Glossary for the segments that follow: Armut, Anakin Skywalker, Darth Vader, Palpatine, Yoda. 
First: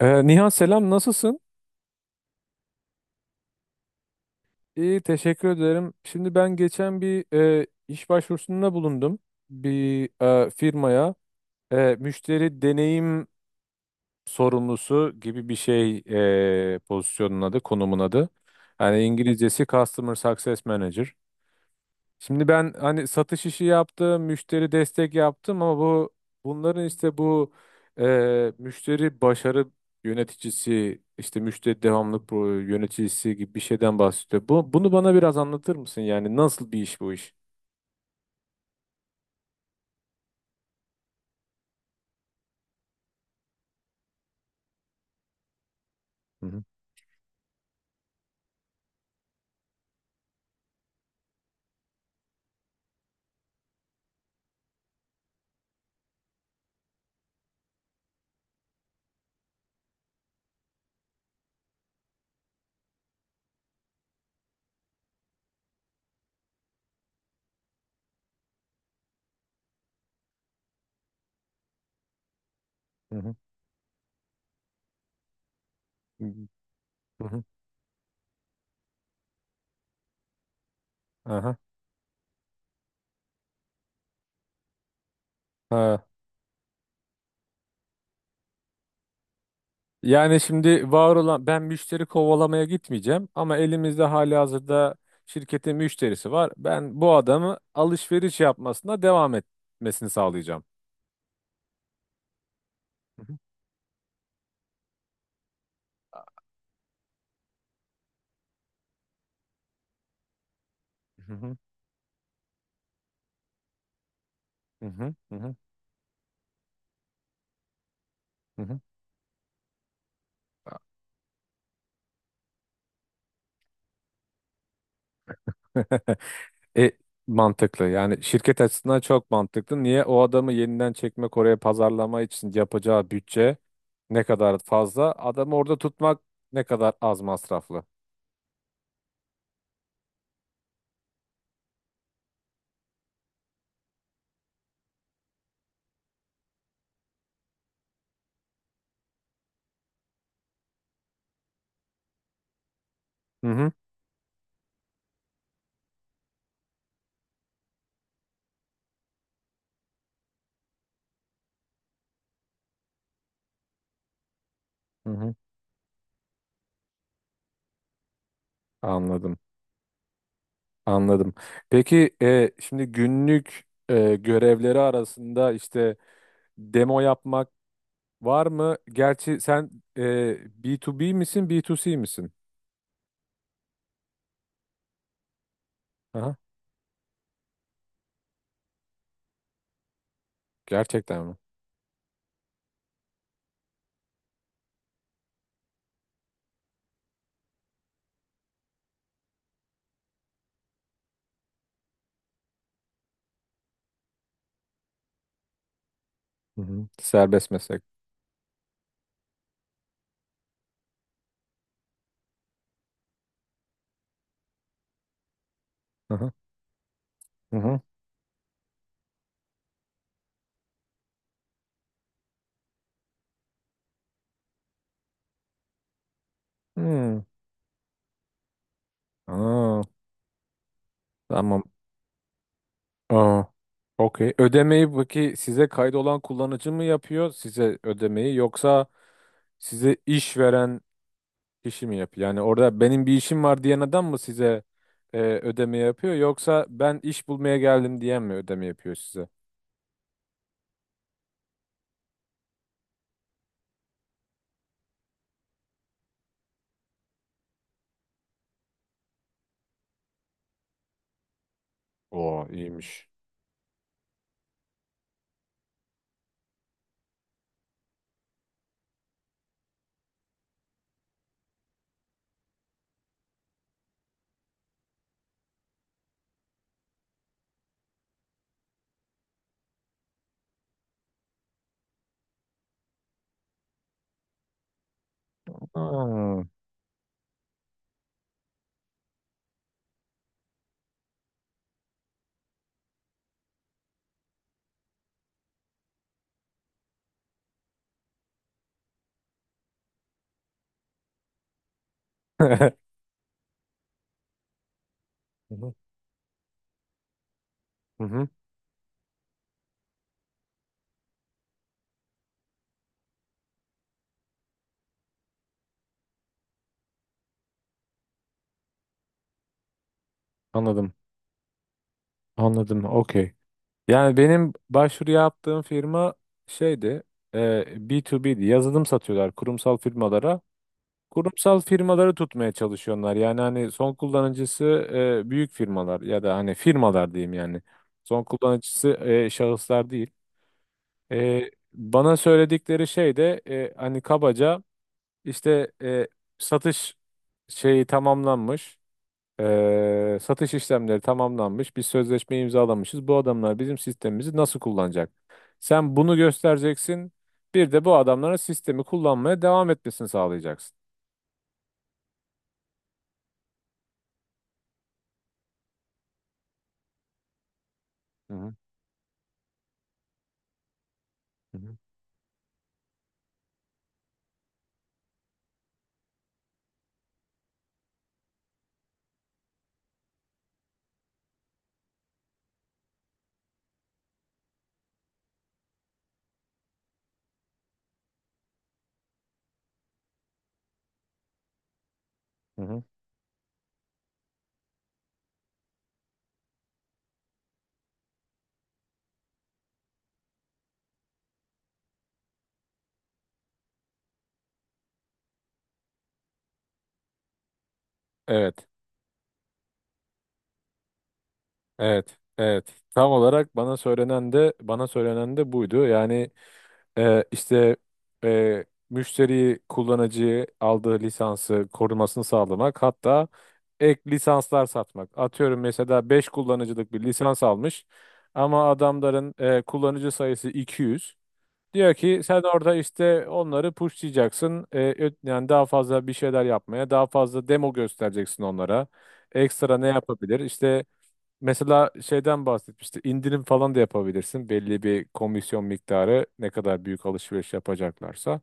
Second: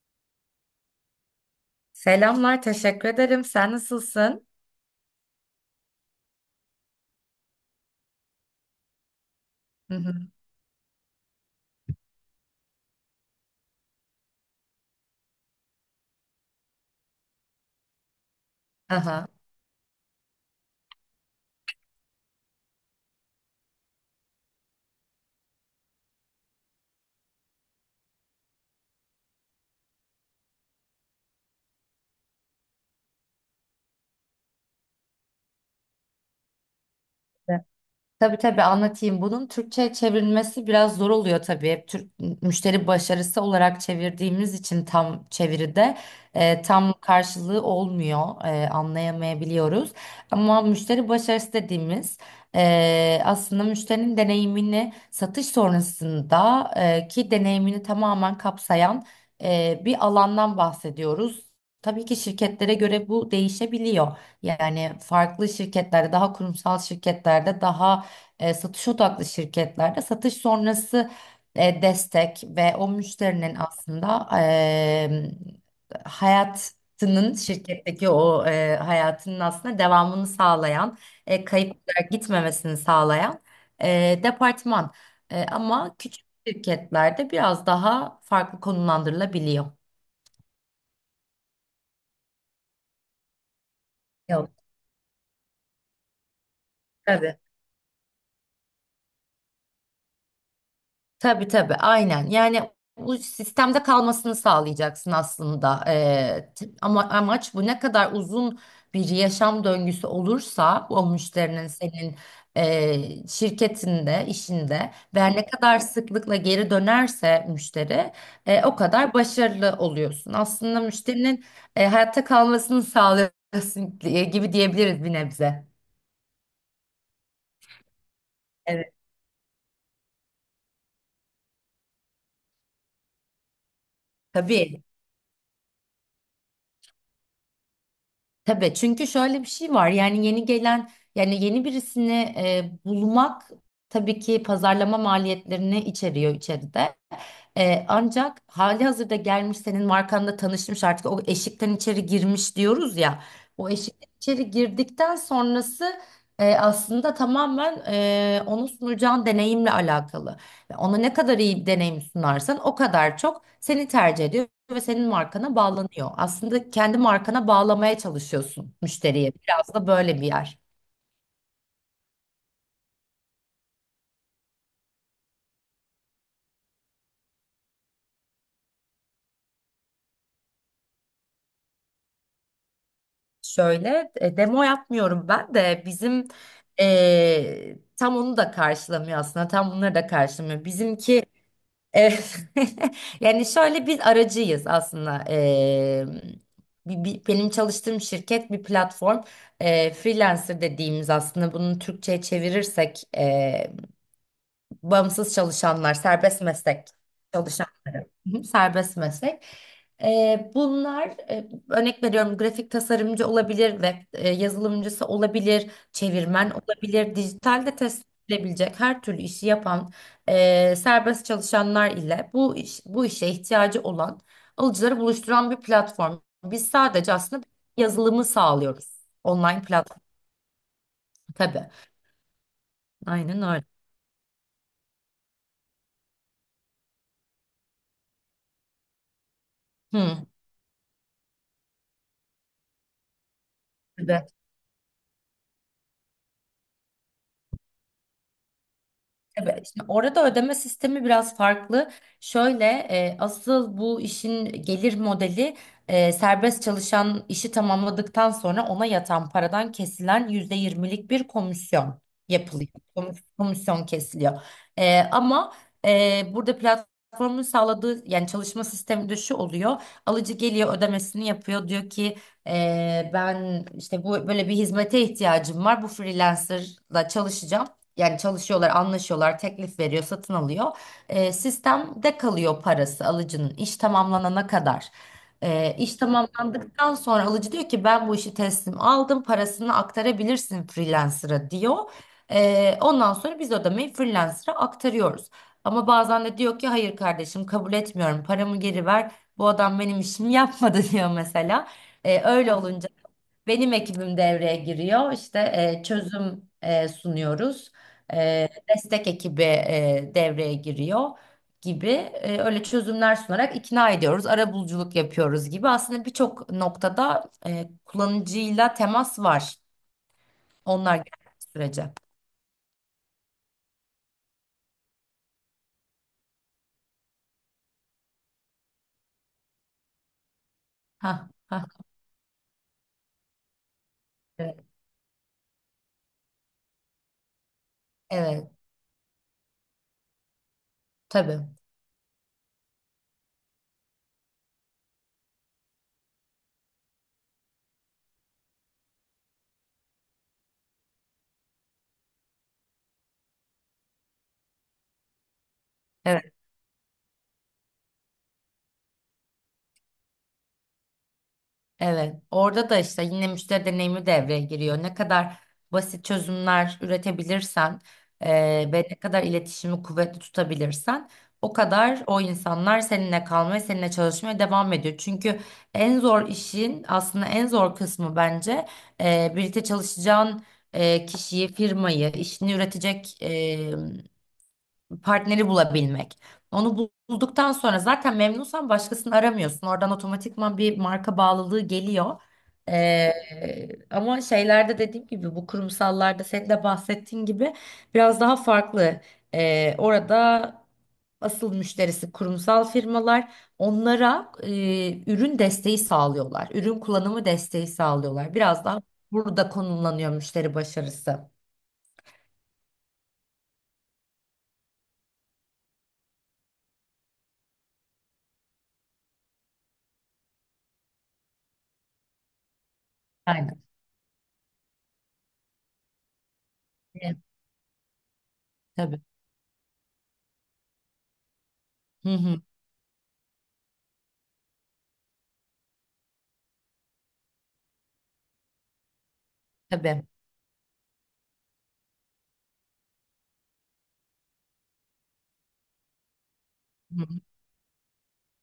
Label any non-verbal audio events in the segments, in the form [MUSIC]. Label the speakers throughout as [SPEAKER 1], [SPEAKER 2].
[SPEAKER 1] Nihan selam nasılsın?
[SPEAKER 2] Selamlar, teşekkür ederim. Sen nasılsın?
[SPEAKER 1] İyi teşekkür ederim. Şimdi ben geçen bir iş başvurusunda bulundum.
[SPEAKER 2] Hı
[SPEAKER 1] Bir
[SPEAKER 2] hı.
[SPEAKER 1] firmaya müşteri deneyim sorumlusu gibi bir şey pozisyonun adı, konumun adı. Yani
[SPEAKER 2] Aha.
[SPEAKER 1] İngilizcesi Customer Success Manager. Şimdi ben hani satış işi yaptım, müşteri destek yaptım ama bunların işte bu müşteri başarı yöneticisi, işte müşteri devamlılık yöneticisi gibi bir şeyden bahsediyor. Bunu bana biraz anlatır mısın? Yani nasıl bir iş bu iş?
[SPEAKER 2] Tabii tabii anlatayım. Bunun Türkçe'ye çevrilmesi biraz zor oluyor tabii. Hep Türk müşteri başarısı olarak çevirdiğimiz için tam çeviride
[SPEAKER 1] Hı hı,
[SPEAKER 2] tam karşılığı olmuyor. Anlayamayabiliyoruz. Ama müşteri başarısı dediğimiz aslında müşterinin deneyimini satış sonrasında ki deneyimini tamamen kapsayan bir alandan bahsediyoruz. Tabii ki şirketlere göre bu değişebiliyor. Yani farklı şirketlerde daha kurumsal şirketlerde daha satış odaklı şirketlerde satış sonrası destek ve o
[SPEAKER 1] hı hı,
[SPEAKER 2] müşterinin aslında
[SPEAKER 1] hı hı, hı
[SPEAKER 2] hayatının
[SPEAKER 1] hı.
[SPEAKER 2] şirketteki o hayatının aslında devamını sağlayan,
[SPEAKER 1] Aha.
[SPEAKER 2] kayıp olarak gitmemesini sağlayan departman. Ama
[SPEAKER 1] Ha.
[SPEAKER 2] küçük şirketlerde biraz daha farklı konumlandırılabiliyor.
[SPEAKER 1] Yani şimdi var olan ben müşteri kovalamaya gitmeyeceğim ama elimizde
[SPEAKER 2] Yok,
[SPEAKER 1] halihazırda şirketin müşterisi var. Ben bu
[SPEAKER 2] tabii.
[SPEAKER 1] adamı alışveriş yapmasına devam etmesini sağlayacağım.
[SPEAKER 2] Tabii tabii aynen. Yani bu sistemde kalmasını sağlayacaksın aslında. Ama amaç bu ne kadar uzun bir yaşam döngüsü olursa o
[SPEAKER 1] Hı hı,
[SPEAKER 2] müşterinin senin şirketinde,
[SPEAKER 1] hı
[SPEAKER 2] işinde
[SPEAKER 1] hı,
[SPEAKER 2] ve
[SPEAKER 1] hı
[SPEAKER 2] ne
[SPEAKER 1] hı,
[SPEAKER 2] kadar sıklıkla geri dönerse müşteri
[SPEAKER 1] hı
[SPEAKER 2] o
[SPEAKER 1] hı.
[SPEAKER 2] kadar başarılı oluyorsun. Aslında müşterinin hayatta kalmasını sağlıyorsun gibi diyebiliriz bir nebze.
[SPEAKER 1] [LAUGHS] E, Mantıklı. Yani şirket
[SPEAKER 2] Evet.
[SPEAKER 1] açısından çok mantıklı. Niye o adamı yeniden çekmek oraya pazarlama için yapacağı bütçe ne kadar
[SPEAKER 2] Tabii.
[SPEAKER 1] fazla, adamı orada tutmak ne kadar az masraflı.
[SPEAKER 2] Tabii çünkü şöyle bir şey var yani yeni gelen yani yeni birisini bulmak tabii ki pazarlama maliyetlerini içeriyor içeride. Ancak hali hazırda gelmiş senin markanla tanışmış artık o eşikten içeri girmiş diyoruz ya.
[SPEAKER 1] Hı
[SPEAKER 2] O
[SPEAKER 1] hı,
[SPEAKER 2] eşikten içeri girdikten sonrası aslında tamamen onu sunacağın deneyimle alakalı. Ve ona ne kadar iyi bir deneyim sunarsan o kadar çok seni tercih ediyor ve senin
[SPEAKER 1] hı hı.
[SPEAKER 2] markana bağlanıyor. Aslında kendi markana bağlamaya çalışıyorsun müşteriye.
[SPEAKER 1] Anladım,
[SPEAKER 2] Biraz da böyle bir yer.
[SPEAKER 1] anladım. Peki şimdi günlük görevleri arasında işte demo yapmak var mı? Gerçi sen e, B2B misin, B2C misin?
[SPEAKER 2] Şöyle demo yapmıyorum ben de bizim
[SPEAKER 1] Aha,
[SPEAKER 2] tam onu da karşılamıyor aslında tam bunları da karşılamıyor.
[SPEAKER 1] gerçekten
[SPEAKER 2] Bizimki
[SPEAKER 1] mi?
[SPEAKER 2] e, [LAUGHS] yani şöyle biz aracıyız aslında. Benim çalıştığım şirket bir platform. Freelancer dediğimiz aslında bunu Türkçe'ye çevirirsek bağımsız çalışanlar serbest
[SPEAKER 1] Hı
[SPEAKER 2] meslek.
[SPEAKER 1] hı. Serbest meslek.
[SPEAKER 2] Hı hı, serbest meslek. Bunlar örnek veriyorum grafik tasarımcı olabilir, web yazılımcısı olabilir, çevirmen olabilir,
[SPEAKER 1] Hı
[SPEAKER 2] dijitalde
[SPEAKER 1] hı.
[SPEAKER 2] test edilebilecek her türlü işi yapan serbest çalışanlar ile bu işe ihtiyacı olan alıcıları buluşturan bir platform. Biz sadece
[SPEAKER 1] Hmm.
[SPEAKER 2] aslında yazılımı sağlıyoruz. Online
[SPEAKER 1] Aa,
[SPEAKER 2] platform
[SPEAKER 1] tamam.
[SPEAKER 2] tabii.
[SPEAKER 1] Aa,
[SPEAKER 2] Aynen öyle.
[SPEAKER 1] okey. Ödemeyi peki size kaydolan kullanıcı mı yapıyor size ödemeyi yoksa size
[SPEAKER 2] Hı.
[SPEAKER 1] iş veren kişi mi yapıyor? Yani orada benim bir işim var diyen adam mı
[SPEAKER 2] Tabii.
[SPEAKER 1] size ödeme yapıyor yoksa ben iş bulmaya geldim diyen mi ödeme yapıyor size?
[SPEAKER 2] Tabii. Şimdi orada ödeme sistemi biraz farklı. Şöyle asıl bu işin gelir modeli serbest çalışan işi tamamladıktan sonra ona yatan paradan kesilen %20'lik bir komisyon
[SPEAKER 1] Oo
[SPEAKER 2] yapılıyor.
[SPEAKER 1] iyiymiş.
[SPEAKER 2] Komisyon kesiliyor. E, ama Burada platformun sağladığı yani çalışma sistemi de şu oluyor. Alıcı geliyor ödemesini yapıyor. Diyor ki ben işte bu böyle bir hizmete ihtiyacım var. Bu freelancerla çalışacağım. Yani çalışıyorlar, anlaşıyorlar, teklif veriyor, satın alıyor. Sistemde kalıyor parası alıcının iş tamamlanana kadar. İş
[SPEAKER 1] Aa.
[SPEAKER 2] tamamlandıktan sonra alıcı diyor ki ben bu işi teslim aldım, parasını aktarabilirsin freelancer'a diyor. Ondan sonra biz ödemeyi freelancer'a aktarıyoruz. Ama bazen de diyor ki hayır kardeşim kabul etmiyorum, paramı geri ver. Bu adam benim işimi yapmadı [LAUGHS] diyor mesela.
[SPEAKER 1] [LAUGHS]
[SPEAKER 2] Öyle
[SPEAKER 1] Hı
[SPEAKER 2] olunca benim ekibim devreye giriyor. İşte
[SPEAKER 1] hı.
[SPEAKER 2] çözüm sunuyoruz.
[SPEAKER 1] Hı hı.
[SPEAKER 2] E, Destek ekibi devreye giriyor gibi. Öyle çözümler sunarak ikna ediyoruz. Arabuluculuk yapıyoruz gibi. Aslında birçok noktada kullanıcıyla temas var.
[SPEAKER 1] Anladım.
[SPEAKER 2] Onlar geldiği sürece.
[SPEAKER 1] Anladım. Okey. Yani benim başvuru yaptığım firma şeydi, e, B2B'di. Yazılım satıyorlar kurumsal firmalara.
[SPEAKER 2] Ha,
[SPEAKER 1] Kurumsal
[SPEAKER 2] ha.
[SPEAKER 1] firmaları tutmaya çalışıyorlar. Yani hani son kullanıcısı
[SPEAKER 2] Evet,
[SPEAKER 1] büyük firmalar ya da hani firmalar diyeyim yani. Son
[SPEAKER 2] evet,
[SPEAKER 1] kullanıcısı şahıslar değil.
[SPEAKER 2] tabii.
[SPEAKER 1] Bana söyledikleri şey de hani kabaca işte satış şeyi tamamlanmış. Satış işlemleri tamamlanmış. Biz sözleşme imzalamışız. Bu adamlar bizim sistemimizi nasıl kullanacak? Sen bunu
[SPEAKER 2] Evet.
[SPEAKER 1] göstereceksin. Bir de bu adamların sistemi kullanmaya devam etmesini sağlayacaksın.
[SPEAKER 2] Evet, orada da işte yine müşteri deneyimi devreye giriyor. Ne kadar basit çözümler üretebilirsen
[SPEAKER 1] Hı hı,
[SPEAKER 2] ve ne kadar iletişimi kuvvetli tutabilirsen o
[SPEAKER 1] hı hı,
[SPEAKER 2] kadar o insanlar seninle kalmaya, seninle çalışmaya devam ediyor. Çünkü en zor işin aslında en zor kısmı bence birlikte çalışacağın kişiyi, firmayı, işini üretecek partneri bulabilmek. Bulduktan sonra zaten memnunsan başkasını aramıyorsun. Oradan otomatikman bir marka bağlılığı geliyor.
[SPEAKER 1] hı hı.
[SPEAKER 2] Ee, Ama şeylerde dediğim gibi bu kurumsallarda senin de bahsettiğin gibi biraz daha farklı. Orada asıl müşterisi kurumsal firmalar onlara ürün desteği sağlıyorlar. Ürün kullanımı desteği sağlıyorlar. Biraz
[SPEAKER 1] Evet,
[SPEAKER 2] daha burada konumlanıyor müşteri başarısı.
[SPEAKER 1] evet, evet. Tam olarak bana söylenen de buydu. Yani işte e, müşteriyi, kullanıcıyı aldığı lisansı korumasını sağlamak, hatta
[SPEAKER 2] Aynen.
[SPEAKER 1] ek lisanslar satmak. Atıyorum mesela 5 kullanıcılık bir
[SPEAKER 2] Evet,
[SPEAKER 1] lisans almış ama
[SPEAKER 2] tabii.
[SPEAKER 1] adamların kullanıcı sayısı 200. Diyor
[SPEAKER 2] Hı
[SPEAKER 1] ki
[SPEAKER 2] hı,
[SPEAKER 1] sen orada işte onları pushlayacaksın. Yani daha fazla bir şeyler yapmaya, daha fazla demo göstereceksin onlara. Ekstra ne
[SPEAKER 2] tabii.
[SPEAKER 1] yapabilir? İşte mesela şeyden bahsetmişti. İndirim falan da yapabilirsin. Belli bir komisyon miktarı ne kadar büyük
[SPEAKER 2] Hı.
[SPEAKER 1] alışveriş yapacaklarsa.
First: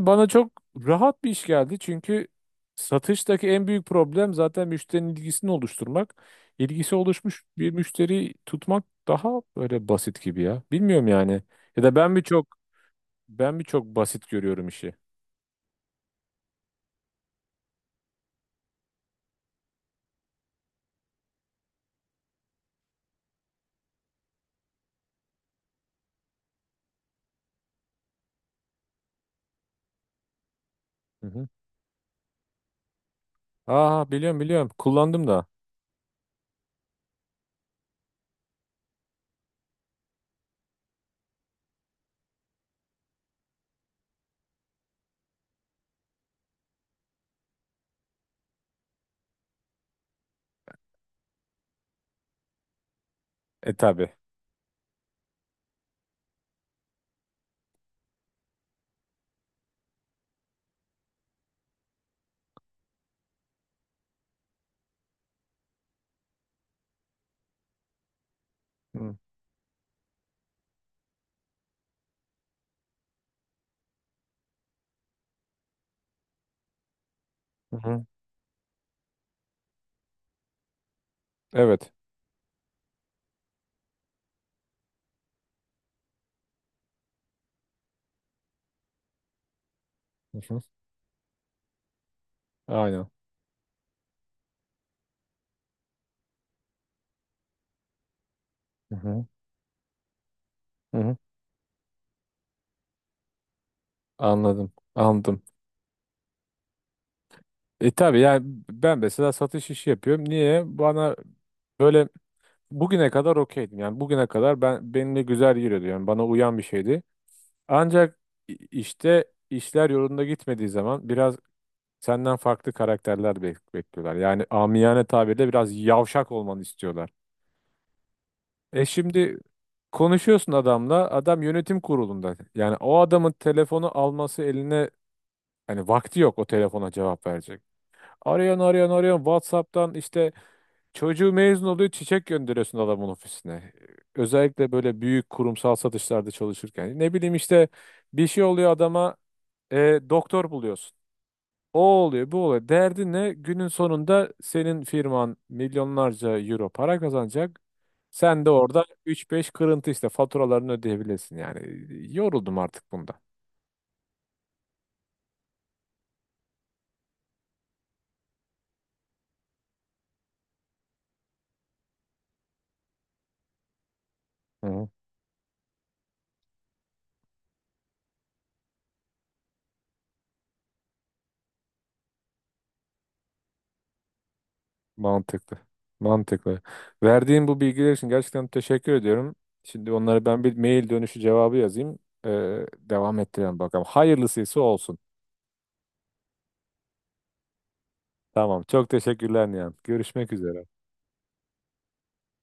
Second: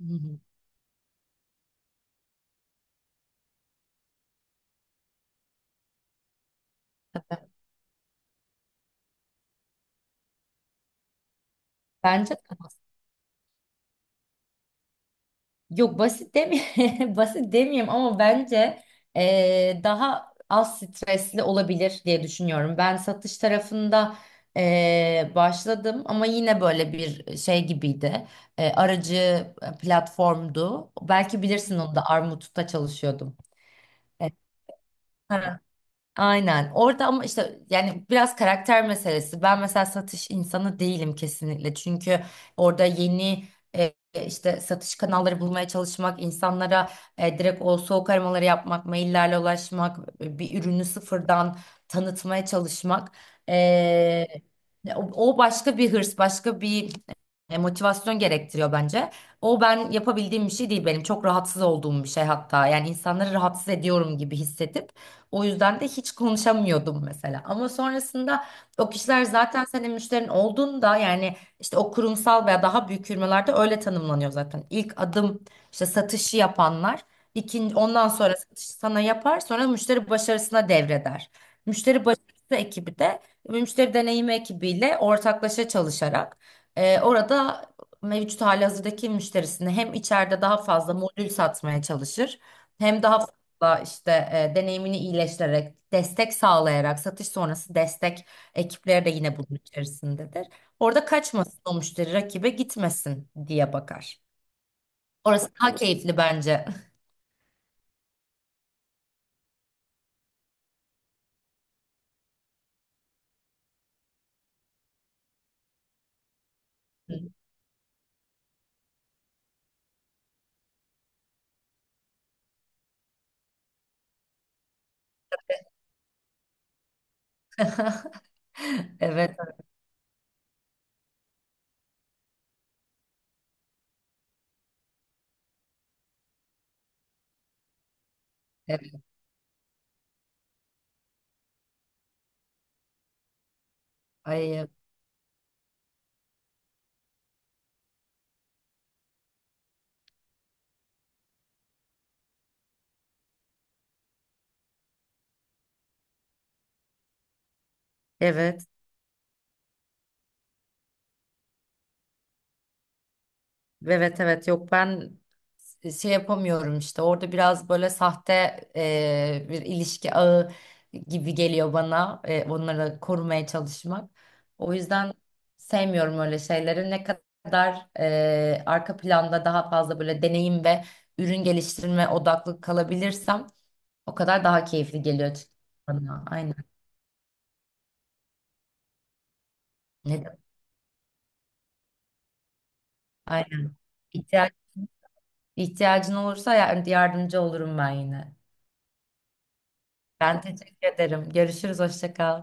[SPEAKER 2] Hı
[SPEAKER 1] bana
[SPEAKER 2] hı.
[SPEAKER 1] çok rahat bir iş geldi. Çünkü satıştaki en büyük problem zaten müşterinin ilgisini oluşturmak. İlgisi oluşmuş
[SPEAKER 2] Tabii.
[SPEAKER 1] bir müşteri tutmak daha böyle basit gibi ya. Bilmiyorum yani. Ya da
[SPEAKER 2] Bence [LAUGHS]
[SPEAKER 1] ben bir çok basit görüyorum işi.
[SPEAKER 2] yok basit demeyeyim, [LAUGHS] basit demeyeyim ama bence daha az stresli olabilir diye düşünüyorum. Ben satış tarafında başladım ama yine böyle bir şey gibiydi. Aracı platformdu.
[SPEAKER 1] Hı
[SPEAKER 2] Belki
[SPEAKER 1] hı.
[SPEAKER 2] bilirsin onu da Armut'ta çalışıyordum.
[SPEAKER 1] Aa
[SPEAKER 2] Evet.
[SPEAKER 1] biliyorum biliyorum. Kullandım da.
[SPEAKER 2] Aynen. Orada ama işte yani biraz karakter meselesi. Ben mesela satış insanı değilim kesinlikle. Çünkü orada yeni e, işte satış kanalları bulmaya çalışmak, insanlara direkt o soğuk aramaları yapmak, maillerle ulaşmak, bir ürünü sıfırdan tanıtmaya çalışmak.
[SPEAKER 1] E tabi.
[SPEAKER 2] E, O başka bir hırs, başka bir motivasyon gerektiriyor bence. O ben yapabildiğim bir şey değil benim. Çok rahatsız olduğum bir şey hatta. Yani insanları rahatsız ediyorum gibi hissedip o yüzden de hiç konuşamıyordum mesela. Ama sonrasında o
[SPEAKER 1] Hı
[SPEAKER 2] kişiler zaten senin müşterin olduğunda yani işte o kurumsal veya daha büyük firmalarda öyle tanımlanıyor zaten. İlk adım işte satışı yapanlar. İkinci,
[SPEAKER 1] hı.
[SPEAKER 2] ondan sonra satışı sana yapar, sonra müşteri başarısına devreder.
[SPEAKER 1] Evet.
[SPEAKER 2] Müşteri başarısı ekibi de müşteri deneyimi ekibiyle ortaklaşa çalışarak orada mevcut halihazırdaki müşterisini hem
[SPEAKER 1] Hı
[SPEAKER 2] içeride daha
[SPEAKER 1] hı.
[SPEAKER 2] fazla modül satmaya çalışır hem
[SPEAKER 1] Aynen.
[SPEAKER 2] daha da işte deneyimini iyileştirerek, destek sağlayarak, satış sonrası destek
[SPEAKER 1] Hı
[SPEAKER 2] ekipleri de
[SPEAKER 1] hı.
[SPEAKER 2] yine bunun içerisindedir.
[SPEAKER 1] Hı
[SPEAKER 2] Orada
[SPEAKER 1] hı.
[SPEAKER 2] kaçmasın o müşteri rakibe gitmesin diye bakar.
[SPEAKER 1] Anladım. Anladım.
[SPEAKER 2] Orası daha keyifli bence.
[SPEAKER 1] E tabii yani ben mesela satış işi yapıyorum. Niye? Bana böyle bugüne kadar okeydim. Yani bugüne kadar benimle güzel yürüyordu. Yani bana uyan bir şeydi. Ancak işte işler yolunda gitmediği zaman biraz senden farklı karakterler bekliyorlar. Yani amiyane tabirle biraz yavşak olmanı istiyorlar.
[SPEAKER 2] [LAUGHS] [LAUGHS]
[SPEAKER 1] E
[SPEAKER 2] Evet,
[SPEAKER 1] şimdi konuşuyorsun adamla. Adam yönetim kurulunda. Yani o adamın telefonu alması eline hani vakti yok o telefona cevap verecek. Arıyorsun arıyorsun
[SPEAKER 2] evet.
[SPEAKER 1] arıyorsun WhatsApp'tan işte. Çocuğu mezun oluyor, çiçek gönderiyorsun adamın ofisine.
[SPEAKER 2] Ay,
[SPEAKER 1] Özellikle böyle büyük kurumsal satışlarda çalışırken. Ne bileyim işte bir şey oluyor adama e, doktor buluyorsun. O oluyor, bu oluyor. Derdin ne? Günün sonunda senin firman milyonlarca euro para kazanacak. Sen de
[SPEAKER 2] evet.
[SPEAKER 1] orada üç beş kırıntı işte faturalarını ödeyebilirsin yani. Yoruldum artık bundan.
[SPEAKER 2] Evet evet yok ben şey yapamıyorum işte orada biraz böyle sahte bir ilişki ağı gibi geliyor bana, onları korumaya çalışmak. O
[SPEAKER 1] Hı.
[SPEAKER 2] yüzden sevmiyorum öyle şeyleri. Ne kadar arka planda daha fazla böyle deneyim ve ürün geliştirme odaklı kalabilirsem o kadar daha keyifli geliyor açıkçası
[SPEAKER 1] Mantıklı.
[SPEAKER 2] bana.
[SPEAKER 1] Mantıklı.
[SPEAKER 2] Aynen.
[SPEAKER 1] Verdiğin bu bilgiler için gerçekten teşekkür ediyorum. Şimdi
[SPEAKER 2] Ne
[SPEAKER 1] onlara
[SPEAKER 2] de-
[SPEAKER 1] ben bir mail dönüşü cevabı yazayım. Devam ettirelim
[SPEAKER 2] Aynen.
[SPEAKER 1] bakalım.
[SPEAKER 2] İhtiyaç,
[SPEAKER 1] Hayırlısıysa olsun.
[SPEAKER 2] ihtiyacın olursa yardımcı olurum ben yine.
[SPEAKER 1] Tamam. Çok teşekkürler Nihan. Görüşmek
[SPEAKER 2] Ben
[SPEAKER 1] üzere.
[SPEAKER 2] teşekkür ederim. Görüşürüz. Hoşça kal.